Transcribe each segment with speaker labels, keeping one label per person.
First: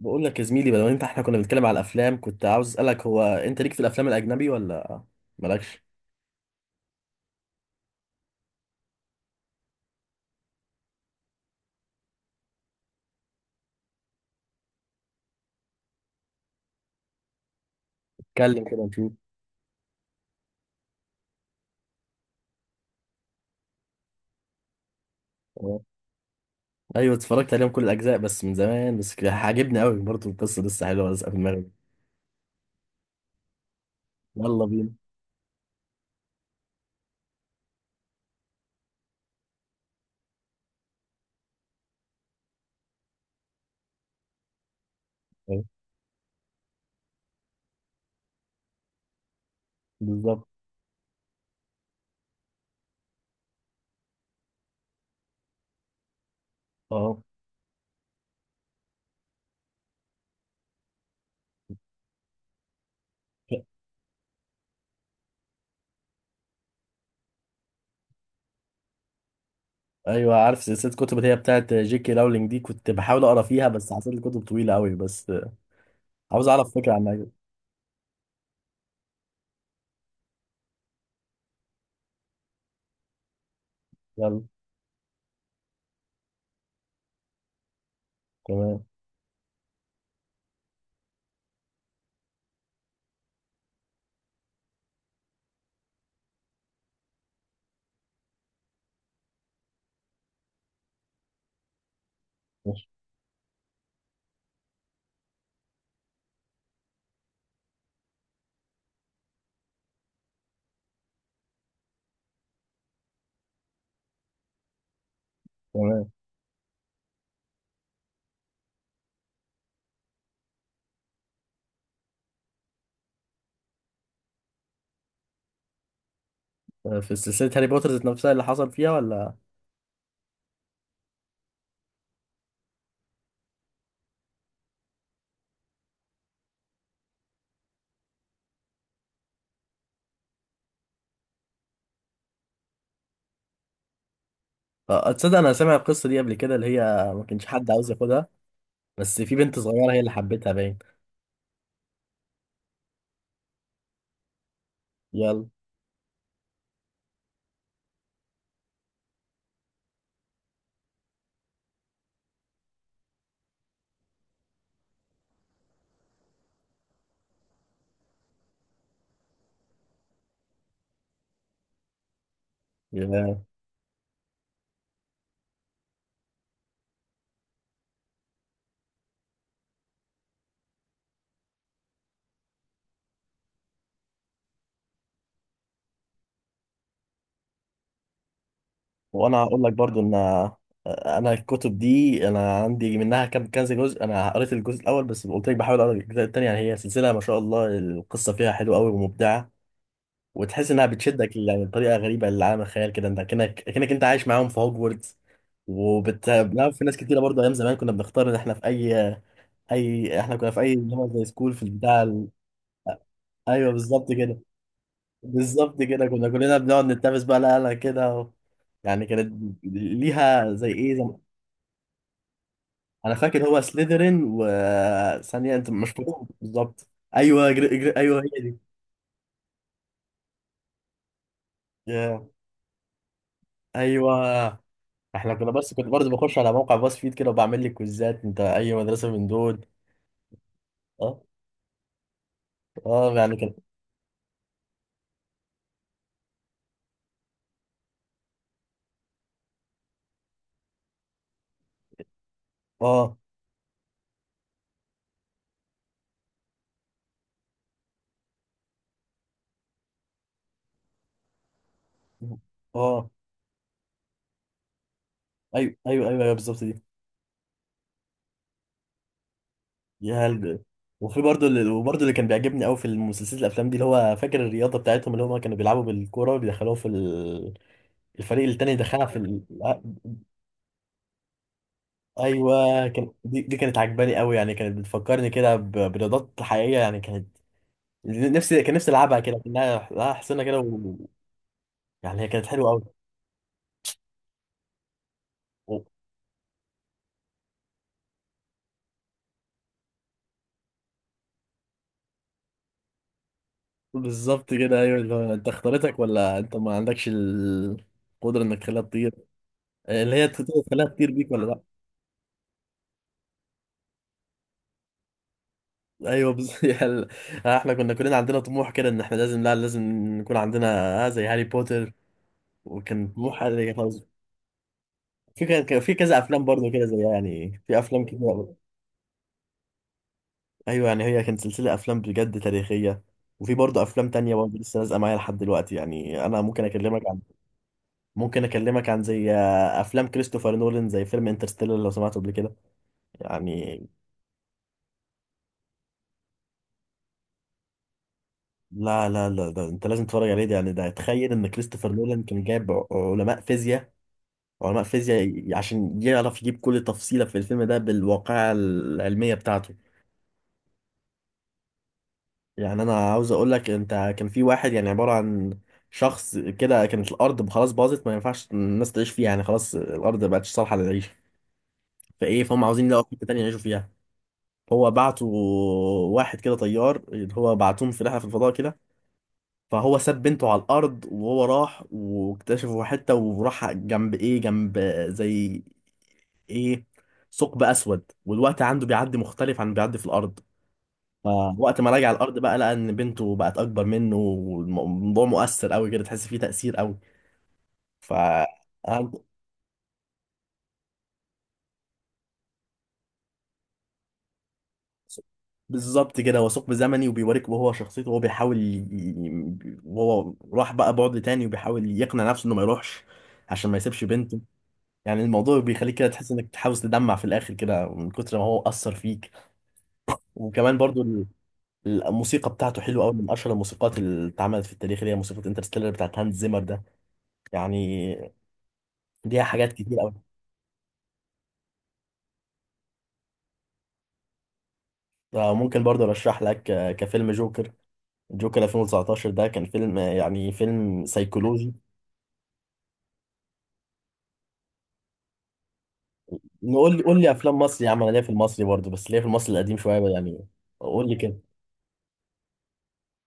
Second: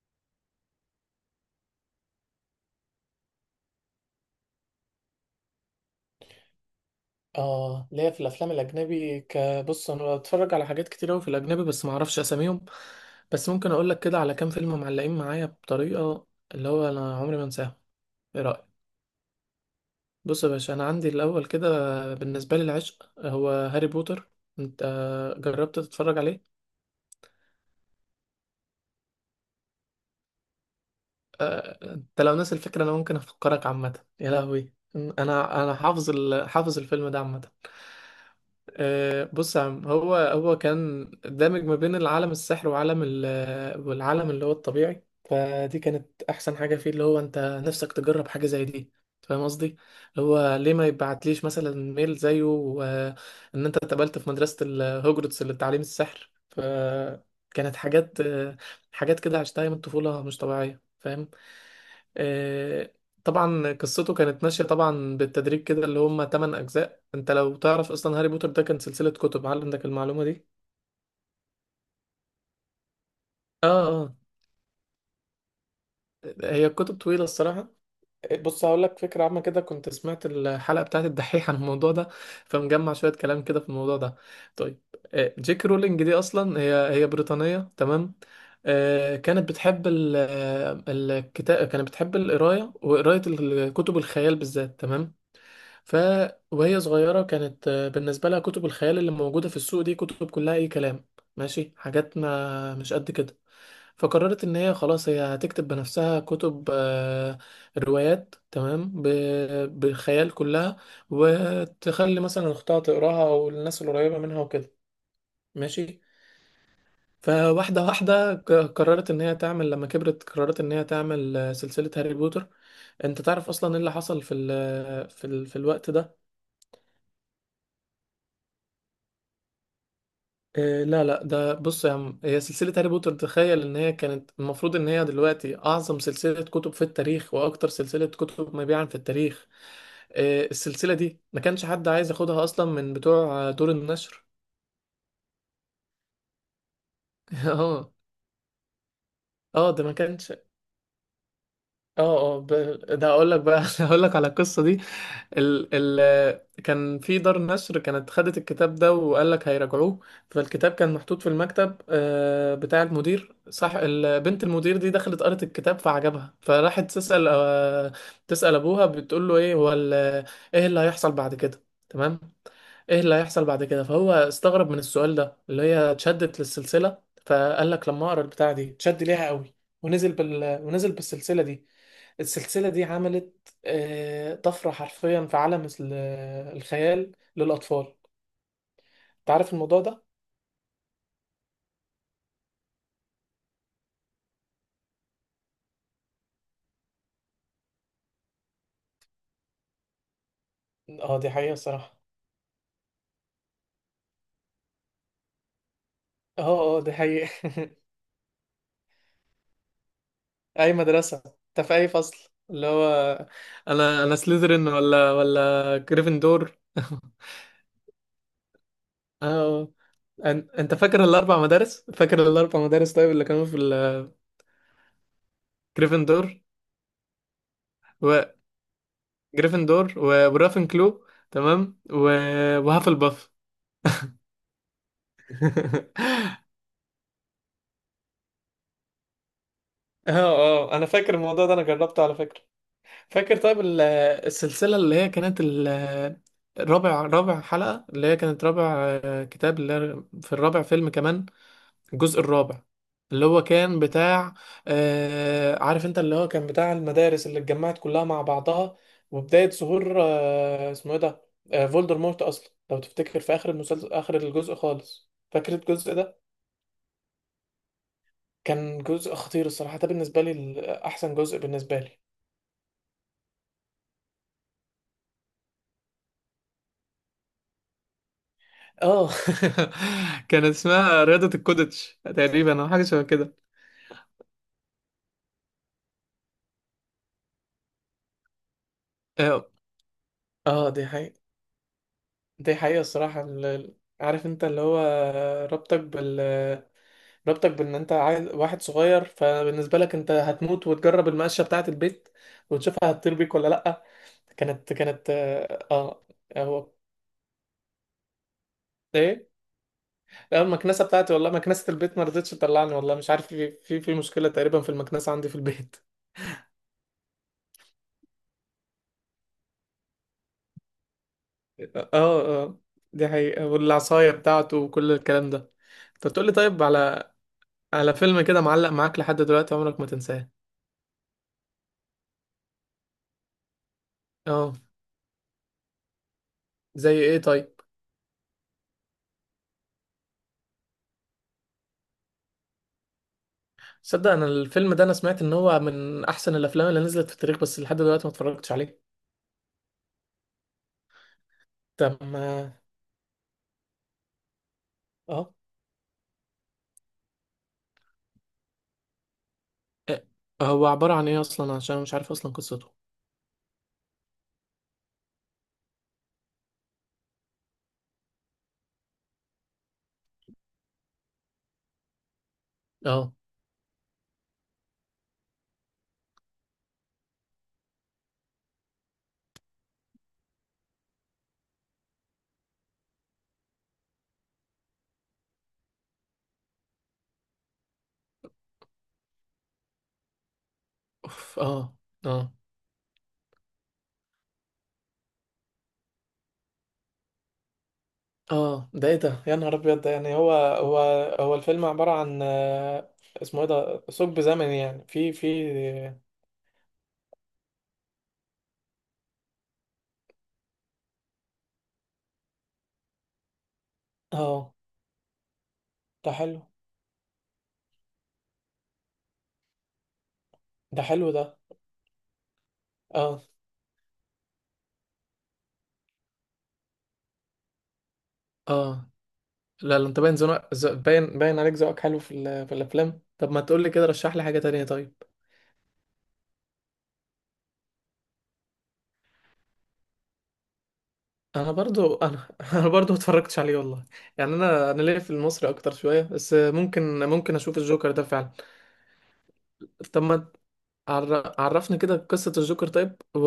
Speaker 1: بقول لك يا زميلي، بدل ما انت احنا كنا بنتكلم على الافلام، كنت عاوز اسالك هو انت ليك في الافلام الاجنبي ولا مالكش؟
Speaker 2: اه ليا في الافلام الاجنبي بص انا بتفرج على حاجات كتير قوي في الاجنبي، بس ما اعرفش اساميهم. بس ممكن اقول لك كده على كام فيلم معلقين معايا بطريقه اللي هو انا عمري ما انساها. ايه
Speaker 1: اتكلم كده
Speaker 2: رايك؟
Speaker 1: نشوف.
Speaker 2: بص يا باشا، انا عندي الاول كده، بالنسبه لي العشق هو هاري بوتر. انت جربت
Speaker 1: اه.
Speaker 2: تتفرج عليه؟
Speaker 1: ايوه اتفرجت عليهم كل الاجزاء بس من زمان، بس كده عاجبني قوي برضه، القصه لسه حلوه لسه في دماغي.
Speaker 2: انت لو ناسي الفكره انا ممكن افكرك عامه. يا
Speaker 1: يلا
Speaker 2: لهوي،
Speaker 1: بينا.
Speaker 2: انا حافظ حافظ الفيلم ده عامه. بص يا عم، هو كان دامج ما بين العالم السحر وعالم والعالم اللي هو الطبيعي.
Speaker 1: اه.
Speaker 2: فدي كانت احسن حاجه فيه، اللي هو انت نفسك تجرب حاجه زي دي. فاهم قصدي؟ اللي
Speaker 1: بالظبط.
Speaker 2: هو ليه ما يبعتليش مثلا ميل زيه وان انت اتقبلت في مدرسه الهوجرتس للتعليم السحر؟
Speaker 1: اه
Speaker 2: فكانت حاجات حاجات كده عشتها من الطفوله مش طبيعيه. فاهم؟ آه، طبعا قصته كانت ماشيه طبعا بالتدريج كده، اللي هم 8 اجزاء. انت لو تعرف اصلا هاري بوتر ده كان سلسلة كتب؟ هل عندك المعلومة
Speaker 1: ايوه
Speaker 2: دي؟
Speaker 1: عارف، سلسله كتب اللي هي بتاعت جي كي راولينج دي، كنت بحاول اقرا فيها
Speaker 2: اه،
Speaker 1: بس حسيت
Speaker 2: اه.
Speaker 1: الكتب طويله قوي، بس عاوز
Speaker 2: هي
Speaker 1: اعرف فكره
Speaker 2: الكتب طويلة
Speaker 1: عنها.
Speaker 2: الصراحة. بص، هقول لك فكرة عامة كده، كنت سمعت الحلقة بتاعت الدحيح عن الموضوع ده، فمجمع شوية كلام كده في الموضوع ده.
Speaker 1: يلا.
Speaker 2: طيب. جيك رولينج دي أصلا هي بريطانية، تمام.
Speaker 1: تمام.
Speaker 2: كانت بتحب الكتاب، كانت بتحب القراية وقراية الكتب الخيال بالذات، تمام. ف وهي صغيرة كانت، بالنسبة لها كتب الخيال اللي موجودة في السوق دي كتب كلها أي كلام، ماشي، حاجات ما
Speaker 1: ماشي.
Speaker 2: مش قد كده. فقررت إن هي خلاص هي هتكتب بنفسها كتب روايات، تمام، بالخيال كلها، وتخلي مثلا أختها تقراها أو الناس القريبة منها وكده، ماشي.
Speaker 1: تمام.
Speaker 2: فواحدة واحدة قررت إن هي تعمل، لما كبرت قررت إن هي تعمل سلسلة هاري بوتر. أنت تعرف أصلا إيه اللي حصل في ال في ال في الوقت ده؟
Speaker 1: اه، في سلسله هاري بوتر ذات نفسها اللي حصل فيها ولا؟
Speaker 2: إيه، لا لا، ده بص يا عم، هي سلسلة هاري بوتر، تخيل ان هي كانت المفروض ان هي دلوقتي اعظم سلسلة كتب في التاريخ واكتر سلسلة كتب مبيعا في التاريخ. إيه، السلسلة دي ما كانش حد عايز ياخدها اصلا من بتوع دور النشر.
Speaker 1: آه، تصدق انا سامع القصه دي قبل كده، اللي هي ما كانش حد عاوز
Speaker 2: اه،
Speaker 1: ياخدها، بس في بنت
Speaker 2: اه، ده
Speaker 1: صغيره
Speaker 2: ما
Speaker 1: هي اللي
Speaker 2: كانش. اه
Speaker 1: حبتها باين.
Speaker 2: اه ده اقول لك بقى، اقول لك على القصة دي.
Speaker 1: يلا.
Speaker 2: ال ال كان في دار نشر كانت خدت الكتاب ده وقال لك هيراجعوه. فالكتاب كان محطوط في المكتب بتاع المدير، صح؟ بنت المدير دي دخلت قرت الكتاب فعجبها، فراحت تسأل، تسأل ابوها، بتقول له ايه هو ايه اللي هيحصل بعد كده، تمام، ايه اللي
Speaker 1: يلا.
Speaker 2: هيحصل بعد كده. فهو استغرب من السؤال ده، اللي هي اتشدت للسلسلة. فقال لك لما اقرا البتاع دي اتشد ليها قوي، ونزل بالسلسلة دي. السلسلة دي عملت طفرة حرفيا في عالم الخيال للأطفال. انت
Speaker 1: وانا
Speaker 2: عارف
Speaker 1: هقول لك
Speaker 2: الموضوع
Speaker 1: برضو
Speaker 2: ده؟
Speaker 1: ان انا الكتب دي انا عندي منها كام كذا جزء، انا قريت الجزء الاول بس، قلت لك بحاول اقرا الجزء الثاني. يعني هي سلسله ما شاء الله، القصه فيها حلوه قوي ومبدعه، وتحس انها
Speaker 2: اه، دي
Speaker 1: بتشدك
Speaker 2: حقيقة
Speaker 1: يعني
Speaker 2: الصراحة.
Speaker 1: بطريقه غريبه لعالم الخيال كده، انت كأنك انت عايش معاهم في هوجورتس. وبت لا،
Speaker 2: اه، اه،
Speaker 1: في
Speaker 2: دي
Speaker 1: ناس كتيره
Speaker 2: حقيقة.
Speaker 1: برضه، ايام زمان كنا بنختار ان احنا في اي، اي احنا كنا في
Speaker 2: أي
Speaker 1: اي اللي هو
Speaker 2: مدرسة؟
Speaker 1: زي سكول في
Speaker 2: انت في أي
Speaker 1: البتاع.
Speaker 2: فصل اللي هو؟
Speaker 1: ايوه
Speaker 2: أنا
Speaker 1: بالظبط
Speaker 2: أنا
Speaker 1: كده.
Speaker 2: سlytherin ولا
Speaker 1: بالظبط كده كنا كلنا
Speaker 2: جريفندور؟
Speaker 1: بنقعد نتنافس بقى، لا لا كده و... يعني
Speaker 2: اه،
Speaker 1: كانت
Speaker 2: آه.
Speaker 1: ليها زي
Speaker 2: انت
Speaker 1: ايه زي...
Speaker 2: فاكر الاربع مدارس؟ فاكر الاربع مدارس طيب
Speaker 1: انا
Speaker 2: اللي
Speaker 1: فاكر
Speaker 2: كانوا في
Speaker 1: هو سليذرين، وثانيه انت مش فاكرهم
Speaker 2: جريفندور،
Speaker 1: بالظبط. ايوه جر... جر... ايوه هي دي.
Speaker 2: ورافنكلو، تمام، و...
Speaker 1: يا
Speaker 2: وهافلباف.
Speaker 1: ايوه. احنا كنا بس كنت برضه بخش على موقع باص فيد كده وبعمل لي كويزات انت اي مدرسه من دول.
Speaker 2: اه، اه، انا فاكر
Speaker 1: اه
Speaker 2: الموضوع ده، انا جربته على فكرة.
Speaker 1: اه. يعني
Speaker 2: فاكر
Speaker 1: كان
Speaker 2: طيب السلسلة اللي هي كانت الرابع، رابع حلقة، اللي هي كانت رابع كتاب، اللي هي في الرابع فيلم كمان، الجزء الرابع،
Speaker 1: اه
Speaker 2: اللي هو كان بتاع عارف، انت اللي هو كان بتاع المدارس اللي اتجمعت كلها مع بعضها، وبداية ظهور اسمه ايه ده، فولدرمورت اصلا، لو
Speaker 1: اه
Speaker 2: تفتكر في اخر المسلسل، اخر الجزء خالص، فاكر
Speaker 1: ايوه
Speaker 2: الجزء
Speaker 1: ايوه
Speaker 2: ده.
Speaker 1: ايوه أيوه، بالظبط دي.
Speaker 2: كان جزء خطير الصراحة ده، بالنسبة
Speaker 1: يا
Speaker 2: لي
Speaker 1: هلد.
Speaker 2: احسن
Speaker 1: وفي
Speaker 2: جزء
Speaker 1: برضه اللي
Speaker 2: بالنسبة
Speaker 1: وبرضه
Speaker 2: لي.
Speaker 1: اللي كان بيعجبني قوي في المسلسلات الافلام دي، اللي هو فاكر الرياضه بتاعتهم اللي هم كانوا بيلعبوا بالكوره بيدخلوها في ال- الفريق التاني دخلها
Speaker 2: اه.
Speaker 1: في ال...
Speaker 2: كان اسمها رياضة الكودتش تقريبا او حاجة
Speaker 1: ايوه
Speaker 2: شبه
Speaker 1: كان
Speaker 2: كده.
Speaker 1: دي، دي كانت عجباني قوي، يعني كانت بتفكرني كده ب- برياضات حقيقيه، يعني كانت نفسي، كان نفسي العبها، كده
Speaker 2: اه،
Speaker 1: كانها لها حسنه كده
Speaker 2: اه، دي
Speaker 1: و...
Speaker 2: حقيقة.
Speaker 1: يعني هي كانت
Speaker 2: دي
Speaker 1: حلوه
Speaker 2: حقيقة
Speaker 1: قوي.
Speaker 2: الصراحة. عارف انت اللي هو ربطك
Speaker 1: و-
Speaker 2: بال ربطك بان انت عايز واحد صغير، فبالنسبة لك انت هتموت وتجرب المقشة بتاعة البيت وتشوفها هتطير بيك ولا لأ.
Speaker 1: بالظبط
Speaker 2: كانت
Speaker 1: كده ايوه،
Speaker 2: كانت
Speaker 1: اللي هو انت اختارتك
Speaker 2: اه،
Speaker 1: ولا انت
Speaker 2: هو،
Speaker 1: ما عندكش القدره انك تخليها تطير.
Speaker 2: ايه.
Speaker 1: آه، اللي هي
Speaker 2: لا، المكنسة
Speaker 1: تخليها تطير
Speaker 2: بتاعتي
Speaker 1: بيك
Speaker 2: والله،
Speaker 1: ولا لا.
Speaker 2: مكنسة البيت ما رضتش تطلعني والله، مش عارف، في في مشكلة تقريبا في المكنسة عندي في البيت.
Speaker 1: ايوه بز... يعني احنا كنا كلنا عندنا طموح كده ان احنا لازم، لا لازم نكون عندنا آه زي هاري
Speaker 2: اه،
Speaker 1: بوتر،
Speaker 2: اه،
Speaker 1: وكان
Speaker 2: دي
Speaker 1: طموح
Speaker 2: حقيقة،
Speaker 1: هاري خلاص.
Speaker 2: والعصاية بتاعته وكل الكلام
Speaker 1: في
Speaker 2: ده.
Speaker 1: كان في
Speaker 2: طب
Speaker 1: كذا
Speaker 2: تقولي
Speaker 1: افلام
Speaker 2: طيب
Speaker 1: برضو كده، زي
Speaker 2: على
Speaker 1: يعني في
Speaker 2: على
Speaker 1: افلام كتير
Speaker 2: فيلم كده
Speaker 1: أوي.
Speaker 2: معلق معاك لحد دلوقتي عمرك ما تنساه.
Speaker 1: ايوه يعني هي كانت سلسله افلام بجد تاريخيه، وفي برضو افلام تانية
Speaker 2: اه،
Speaker 1: برضو لسه لازقه معايا لحد دلوقتي، يعني انا ممكن
Speaker 2: زي
Speaker 1: اكلمك
Speaker 2: ايه
Speaker 1: عن،
Speaker 2: طيب؟
Speaker 1: ممكن اكلمك عن زي افلام كريستوفر نولان زي فيلم انترستيلر لو سمعته قبل كده. يعني
Speaker 2: صدق، انا الفيلم ده انا سمعت ان هو من احسن الافلام اللي نزلت في التاريخ، بس لحد دلوقتي ما اتفرجتش عليه.
Speaker 1: لا لا لا ده انت لازم تتفرج عليه، ده يعني ده تخيل ان كريستوفر
Speaker 2: طب
Speaker 1: نولان كان
Speaker 2: ما
Speaker 1: جايب ع- علماء فيزياء، وعلماء فيزياء
Speaker 2: اه،
Speaker 1: ي- عشان يعرف يجيب كل تفصيلة في الفيلم ده بالواقعة العلمية بتاعته.
Speaker 2: إيه؟ هو عبارة عن ايه اصلا، عشان أنا مش عارف اصلا قصته.
Speaker 1: يعني أنا عاوز أقول لك أنت كان في واحد يعني عبارة عن شخص كده، كانت الأرض خلاص باظت ما ينفعش الناس تعيش فيها، يعني خلاص الأرض ما بقتش صالحة للعيش، فإيه فهم عاوزين يلاقوا
Speaker 2: اه.
Speaker 1: حتة تانية يعيشوا فيها. هو بعتوا واحد كده طيار، اللي هو بعتوهم في رحلة في الفضاء كده، فهو ساب بنته على الارض وهو راح، واكتشفوا حته وراح جنب ايه جنب زي ايه ثقب اسود، والوقت عنده بيعدي مختلف عن بيعدي في الارض،
Speaker 2: اوف، اه.
Speaker 1: فوقت ما راجع
Speaker 2: اه،
Speaker 1: الارض بقى لقى ان بنته بقت اكبر منه، والموضوع مؤثر قوي كده، تحس فيه تاثير قوي. ف
Speaker 2: اه، ده ايه ده، يا نهار ابيض، ده يعني هو هو الفيلم عبارة عن اسمه ايه ده، ثقب زمني، يعني في، في.
Speaker 1: بالظبط كده، هو ثقب زمني، وبيوريك وهو شخصيته وهو بيحاول ي... وهو راح بقى بعد تاني وبيحاول يقنع نفسه انه ما يروحش عشان ما يسيبش بنته.
Speaker 2: اه،
Speaker 1: يعني الموضوع بيخليك كده
Speaker 2: ده
Speaker 1: تحس
Speaker 2: حلو.
Speaker 1: انك تحاول تدمع في الاخر كده من كتر ما هو اثر فيك. وكمان
Speaker 2: ده
Speaker 1: برضو
Speaker 2: حلو
Speaker 1: ال-
Speaker 2: ده.
Speaker 1: الموسيقى بتاعته حلوه قوي،
Speaker 2: اه،
Speaker 1: من اشهر الموسيقات اللي اتعملت في التاريخ، اللي هي موسيقى انترستيلر بتاعت هانز زيمر ده. يعني
Speaker 2: اه.
Speaker 1: ليها حاجات
Speaker 2: لا لا،
Speaker 1: كتير
Speaker 2: انت
Speaker 1: قوي.
Speaker 2: باين باين، باين عليك ذوقك حلو في في الافلام. طب ما تقول لي كده، رشح لي حاجه تانية طيب.
Speaker 1: ممكن برضو ارشح لك كفيلم جوكر، جوكر 2019، ده كان فيلم يعني فيلم
Speaker 2: انا
Speaker 1: سيكولوجي.
Speaker 2: برضو انا انا برضو ما اتفرجتش عليه والله، يعني انا، انا ليا في المصري اكتر شويه، بس
Speaker 1: نقول لي
Speaker 2: ممكن
Speaker 1: قول لي
Speaker 2: ممكن
Speaker 1: افلام
Speaker 2: اشوف
Speaker 1: مصري يا
Speaker 2: الجوكر
Speaker 1: عم،
Speaker 2: ده
Speaker 1: انا ليا في
Speaker 2: فعلا.
Speaker 1: المصري برضو بس ليا في المصري القديم شويه
Speaker 2: طب
Speaker 1: بقى،
Speaker 2: ما
Speaker 1: يعني قول لي كده.
Speaker 2: عرفني كده قصه الجوكر طيب، و...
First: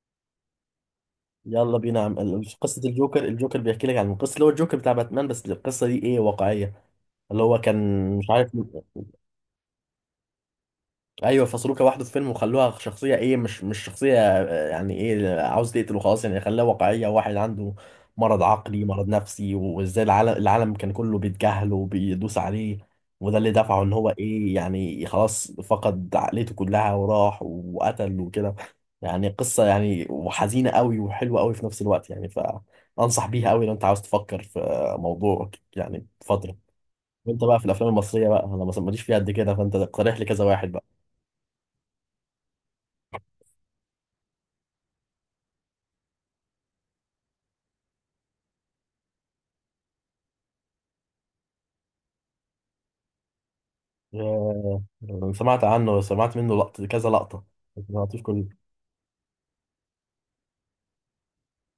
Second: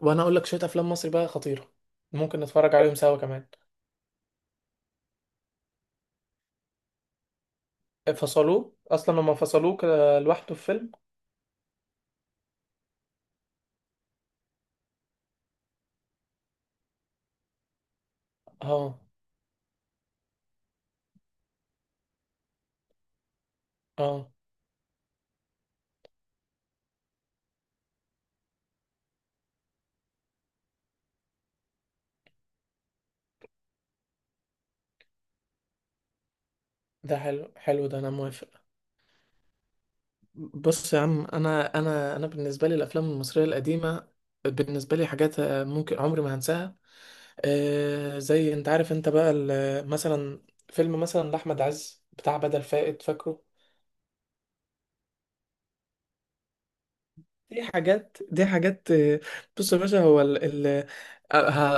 Speaker 2: وانا اقول لك شويه افلام مصري بقى خطيره.
Speaker 1: يلا بينا يا
Speaker 2: ممكن
Speaker 1: عم.
Speaker 2: نتفرج
Speaker 1: قصه
Speaker 2: عليهم سوا
Speaker 1: الجوكر،
Speaker 2: كمان.
Speaker 1: الجوكر بيحكي لك عن القصه اللي هو الجوكر بتاع باتمان، بس القصه دي ايه واقعيه، اللي هو كان مش عارف.
Speaker 2: فصلوه اصلا، لما فصلوه كده لوحده في فيلم.
Speaker 1: ايوه فصلوه كواحد في فيلم، وخلوها شخصيه ايه مش شخصيه يعني ايه عاوز تقتله خلاص، يعني خلاها واقعيه، واحد عنده مرض عقلي
Speaker 2: اه،
Speaker 1: مرض نفسي، وازاي العالم، العالم كان كله بيتجاهله وبيدوس عليه، وده اللي دفعه ان هو
Speaker 2: اه،
Speaker 1: ايه يعني خلاص فقد عقليته كلها وراح وقتل وكده. يعني قصه يعني وحزينه قوي وحلوه قوي في نفس الوقت يعني، فانصح بيها قوي لو انت عاوز تفكر في موضوع يعني فتره.
Speaker 2: ده
Speaker 1: وانت
Speaker 2: حلو،
Speaker 1: بقى في
Speaker 2: حلو
Speaker 1: الافلام
Speaker 2: ده، انا
Speaker 1: المصريه بقى،
Speaker 2: موافق.
Speaker 1: انا ما- ماليش فيها قد كده، فانت اقترح لي كذا واحد بقى.
Speaker 2: بص يا عم، انا بالنسبه لي الافلام المصريه القديمه، بالنسبه لي حاجات ممكن عمري ما هنساها. زي انت عارف انت بقى مثلا فيلم مثلا لاحمد عز بتاع بدل فائد، فاكره؟
Speaker 1: آه، انا سمعت عنه، سمعت منه لقطه كذا لقطه، لكن ما عرفتوش
Speaker 2: دي
Speaker 1: كله.
Speaker 2: حاجات بص يا باشا، هو ال ال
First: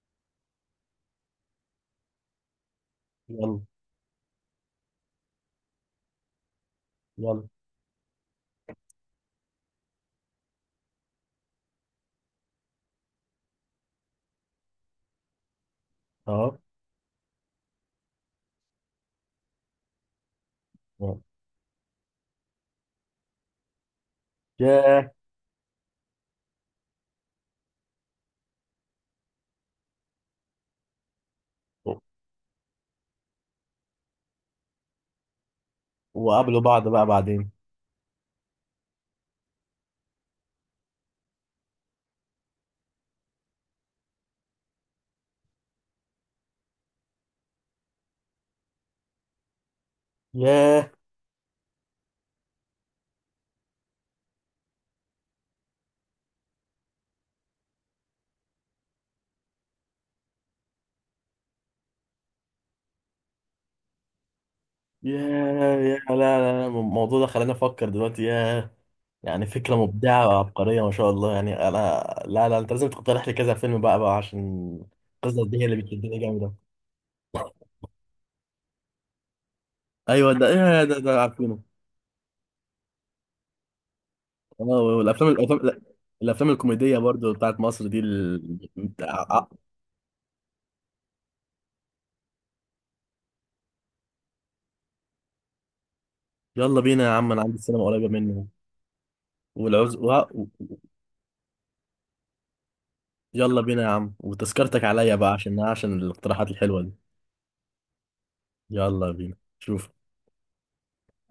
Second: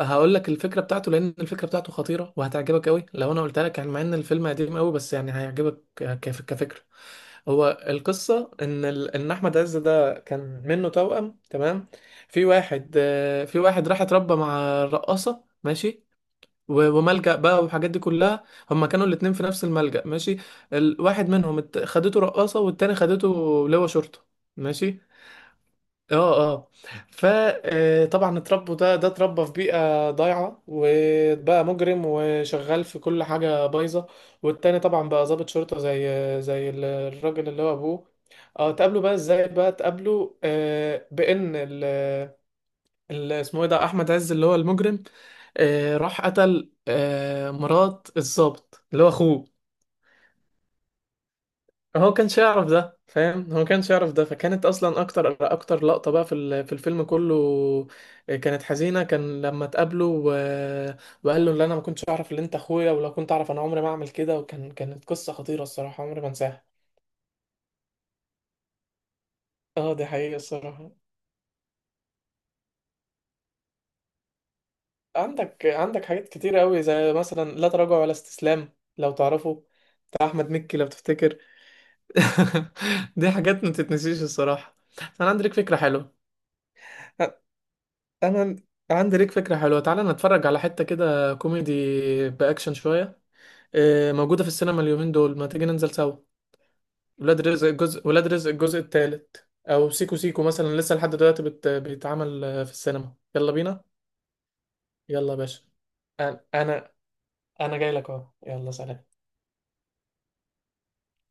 Speaker 2: هقول لك الفكره بتاعته، لان الفكره بتاعته خطيره وهتعجبك قوي لو انا قلت
Speaker 1: يلا.
Speaker 2: لك، يعني مع ان الفيلم قديم قوي، بس يعني هيعجبك كفكره.
Speaker 1: يلا.
Speaker 2: هو القصة إن إن أحمد عز ده كان منه توأم، تمام. في واحد في واحد راح اتربى مع الرقاصة، ماشي،
Speaker 1: اهو.
Speaker 2: و... وملجأ بقى، والحاجات دي كلها. هما كانوا الاتنين في نفس الملجأ، ماشي.
Speaker 1: أهو.
Speaker 2: الواحد منهم خدته رقاصة، والتاني خدته لواء شرطة، ماشي.
Speaker 1: ياه.
Speaker 2: اه، اه. فطبعا اتربوا، ده اتربى في بيئة ضايعة وبقى
Speaker 1: و-
Speaker 2: مجرم وشغال في كل حاجة بايظة، والتاني طبعا بقى ضابط شرطة زي
Speaker 1: وقابلوا
Speaker 2: زي
Speaker 1: بعض بقى
Speaker 2: الراجل
Speaker 1: بعدين.
Speaker 2: اللي هو ابوه. اه، تقابله بقى ازاي؟ بقى تقابله بان اسمه ايه ده، احمد عز اللي هو المجرم، راح قتل مرات الضابط اللي هو اخوه.
Speaker 1: ياه.
Speaker 2: هو كانش يعرف ده، فاهم، هو كانش يعرف ده. فكانت اصلا اكتر لقطة بقى في في الفيلم كله، كانت حزينة، كان لما اتقابلوا و... وقال له اللي انا ما كنتش اعرف اللي انت اخويا، ولو كنت اعرف انا عمري ما اعمل كده. كانت قصة خطيرة
Speaker 1: ياه. ياه
Speaker 2: الصراحة،
Speaker 1: لا
Speaker 2: عمري ما
Speaker 1: لا
Speaker 2: انساها.
Speaker 1: لا، الموضوع ده خلاني افكر دلوقتي. ياه، يعني فكره
Speaker 2: اه، دي
Speaker 1: مبدعه
Speaker 2: حقيقة
Speaker 1: وعبقريه ما
Speaker 2: الصراحة.
Speaker 1: شاء الله، يعني انا لا لا انت لازم تقترح لي كذا فيلم بقى بقى، عشان القصه دي هي
Speaker 2: عندك
Speaker 1: اللي
Speaker 2: عندك
Speaker 1: بتشدني
Speaker 2: حاجات
Speaker 1: جامده.
Speaker 2: كتير قوي زي مثلا لا تراجع ولا استسلام، لو تعرفه، بتاع
Speaker 1: ايوه ده
Speaker 2: احمد مكي
Speaker 1: ايه
Speaker 2: لو
Speaker 1: ده، ده
Speaker 2: تفتكر.
Speaker 1: عارفينه.
Speaker 2: دي حاجات ما تتنسيش
Speaker 1: اه
Speaker 2: الصراحة. انا
Speaker 1: والافلام
Speaker 2: عندي لك
Speaker 1: الافلام
Speaker 2: فكرة
Speaker 1: لا،
Speaker 2: حلوة.
Speaker 1: الافلام الكوميديه برضو بتاعت مصر دي ال...
Speaker 2: انا عندي
Speaker 1: ع-
Speaker 2: ليك
Speaker 1: ع-
Speaker 2: فكره حلوه، تعالى نتفرج على حته كده كوميدي باكشن شويه، موجوده في السينما اليومين دول، ما تيجي ننزل سوا.
Speaker 1: يلا بينا يا عم، انا عندي السينما قريبه
Speaker 2: ولاد
Speaker 1: مني.
Speaker 2: رزق الجزء الثالث، او
Speaker 1: والعز و...
Speaker 2: سيكو سيكو
Speaker 1: و-
Speaker 2: مثلا لسه لحد دلوقتي بيتعمل في السينما. يلا
Speaker 1: يلا بينا
Speaker 2: بينا.
Speaker 1: يا عم، وتذكرتك عليا بقى
Speaker 2: يلا يا
Speaker 1: عشان
Speaker 2: باشا،
Speaker 1: عشان
Speaker 2: انا
Speaker 1: الاقتراحات الحلوه دي.
Speaker 2: انا أنا جاي لك اهو. يلا، سلام.
Speaker 1: يلا بينا شوف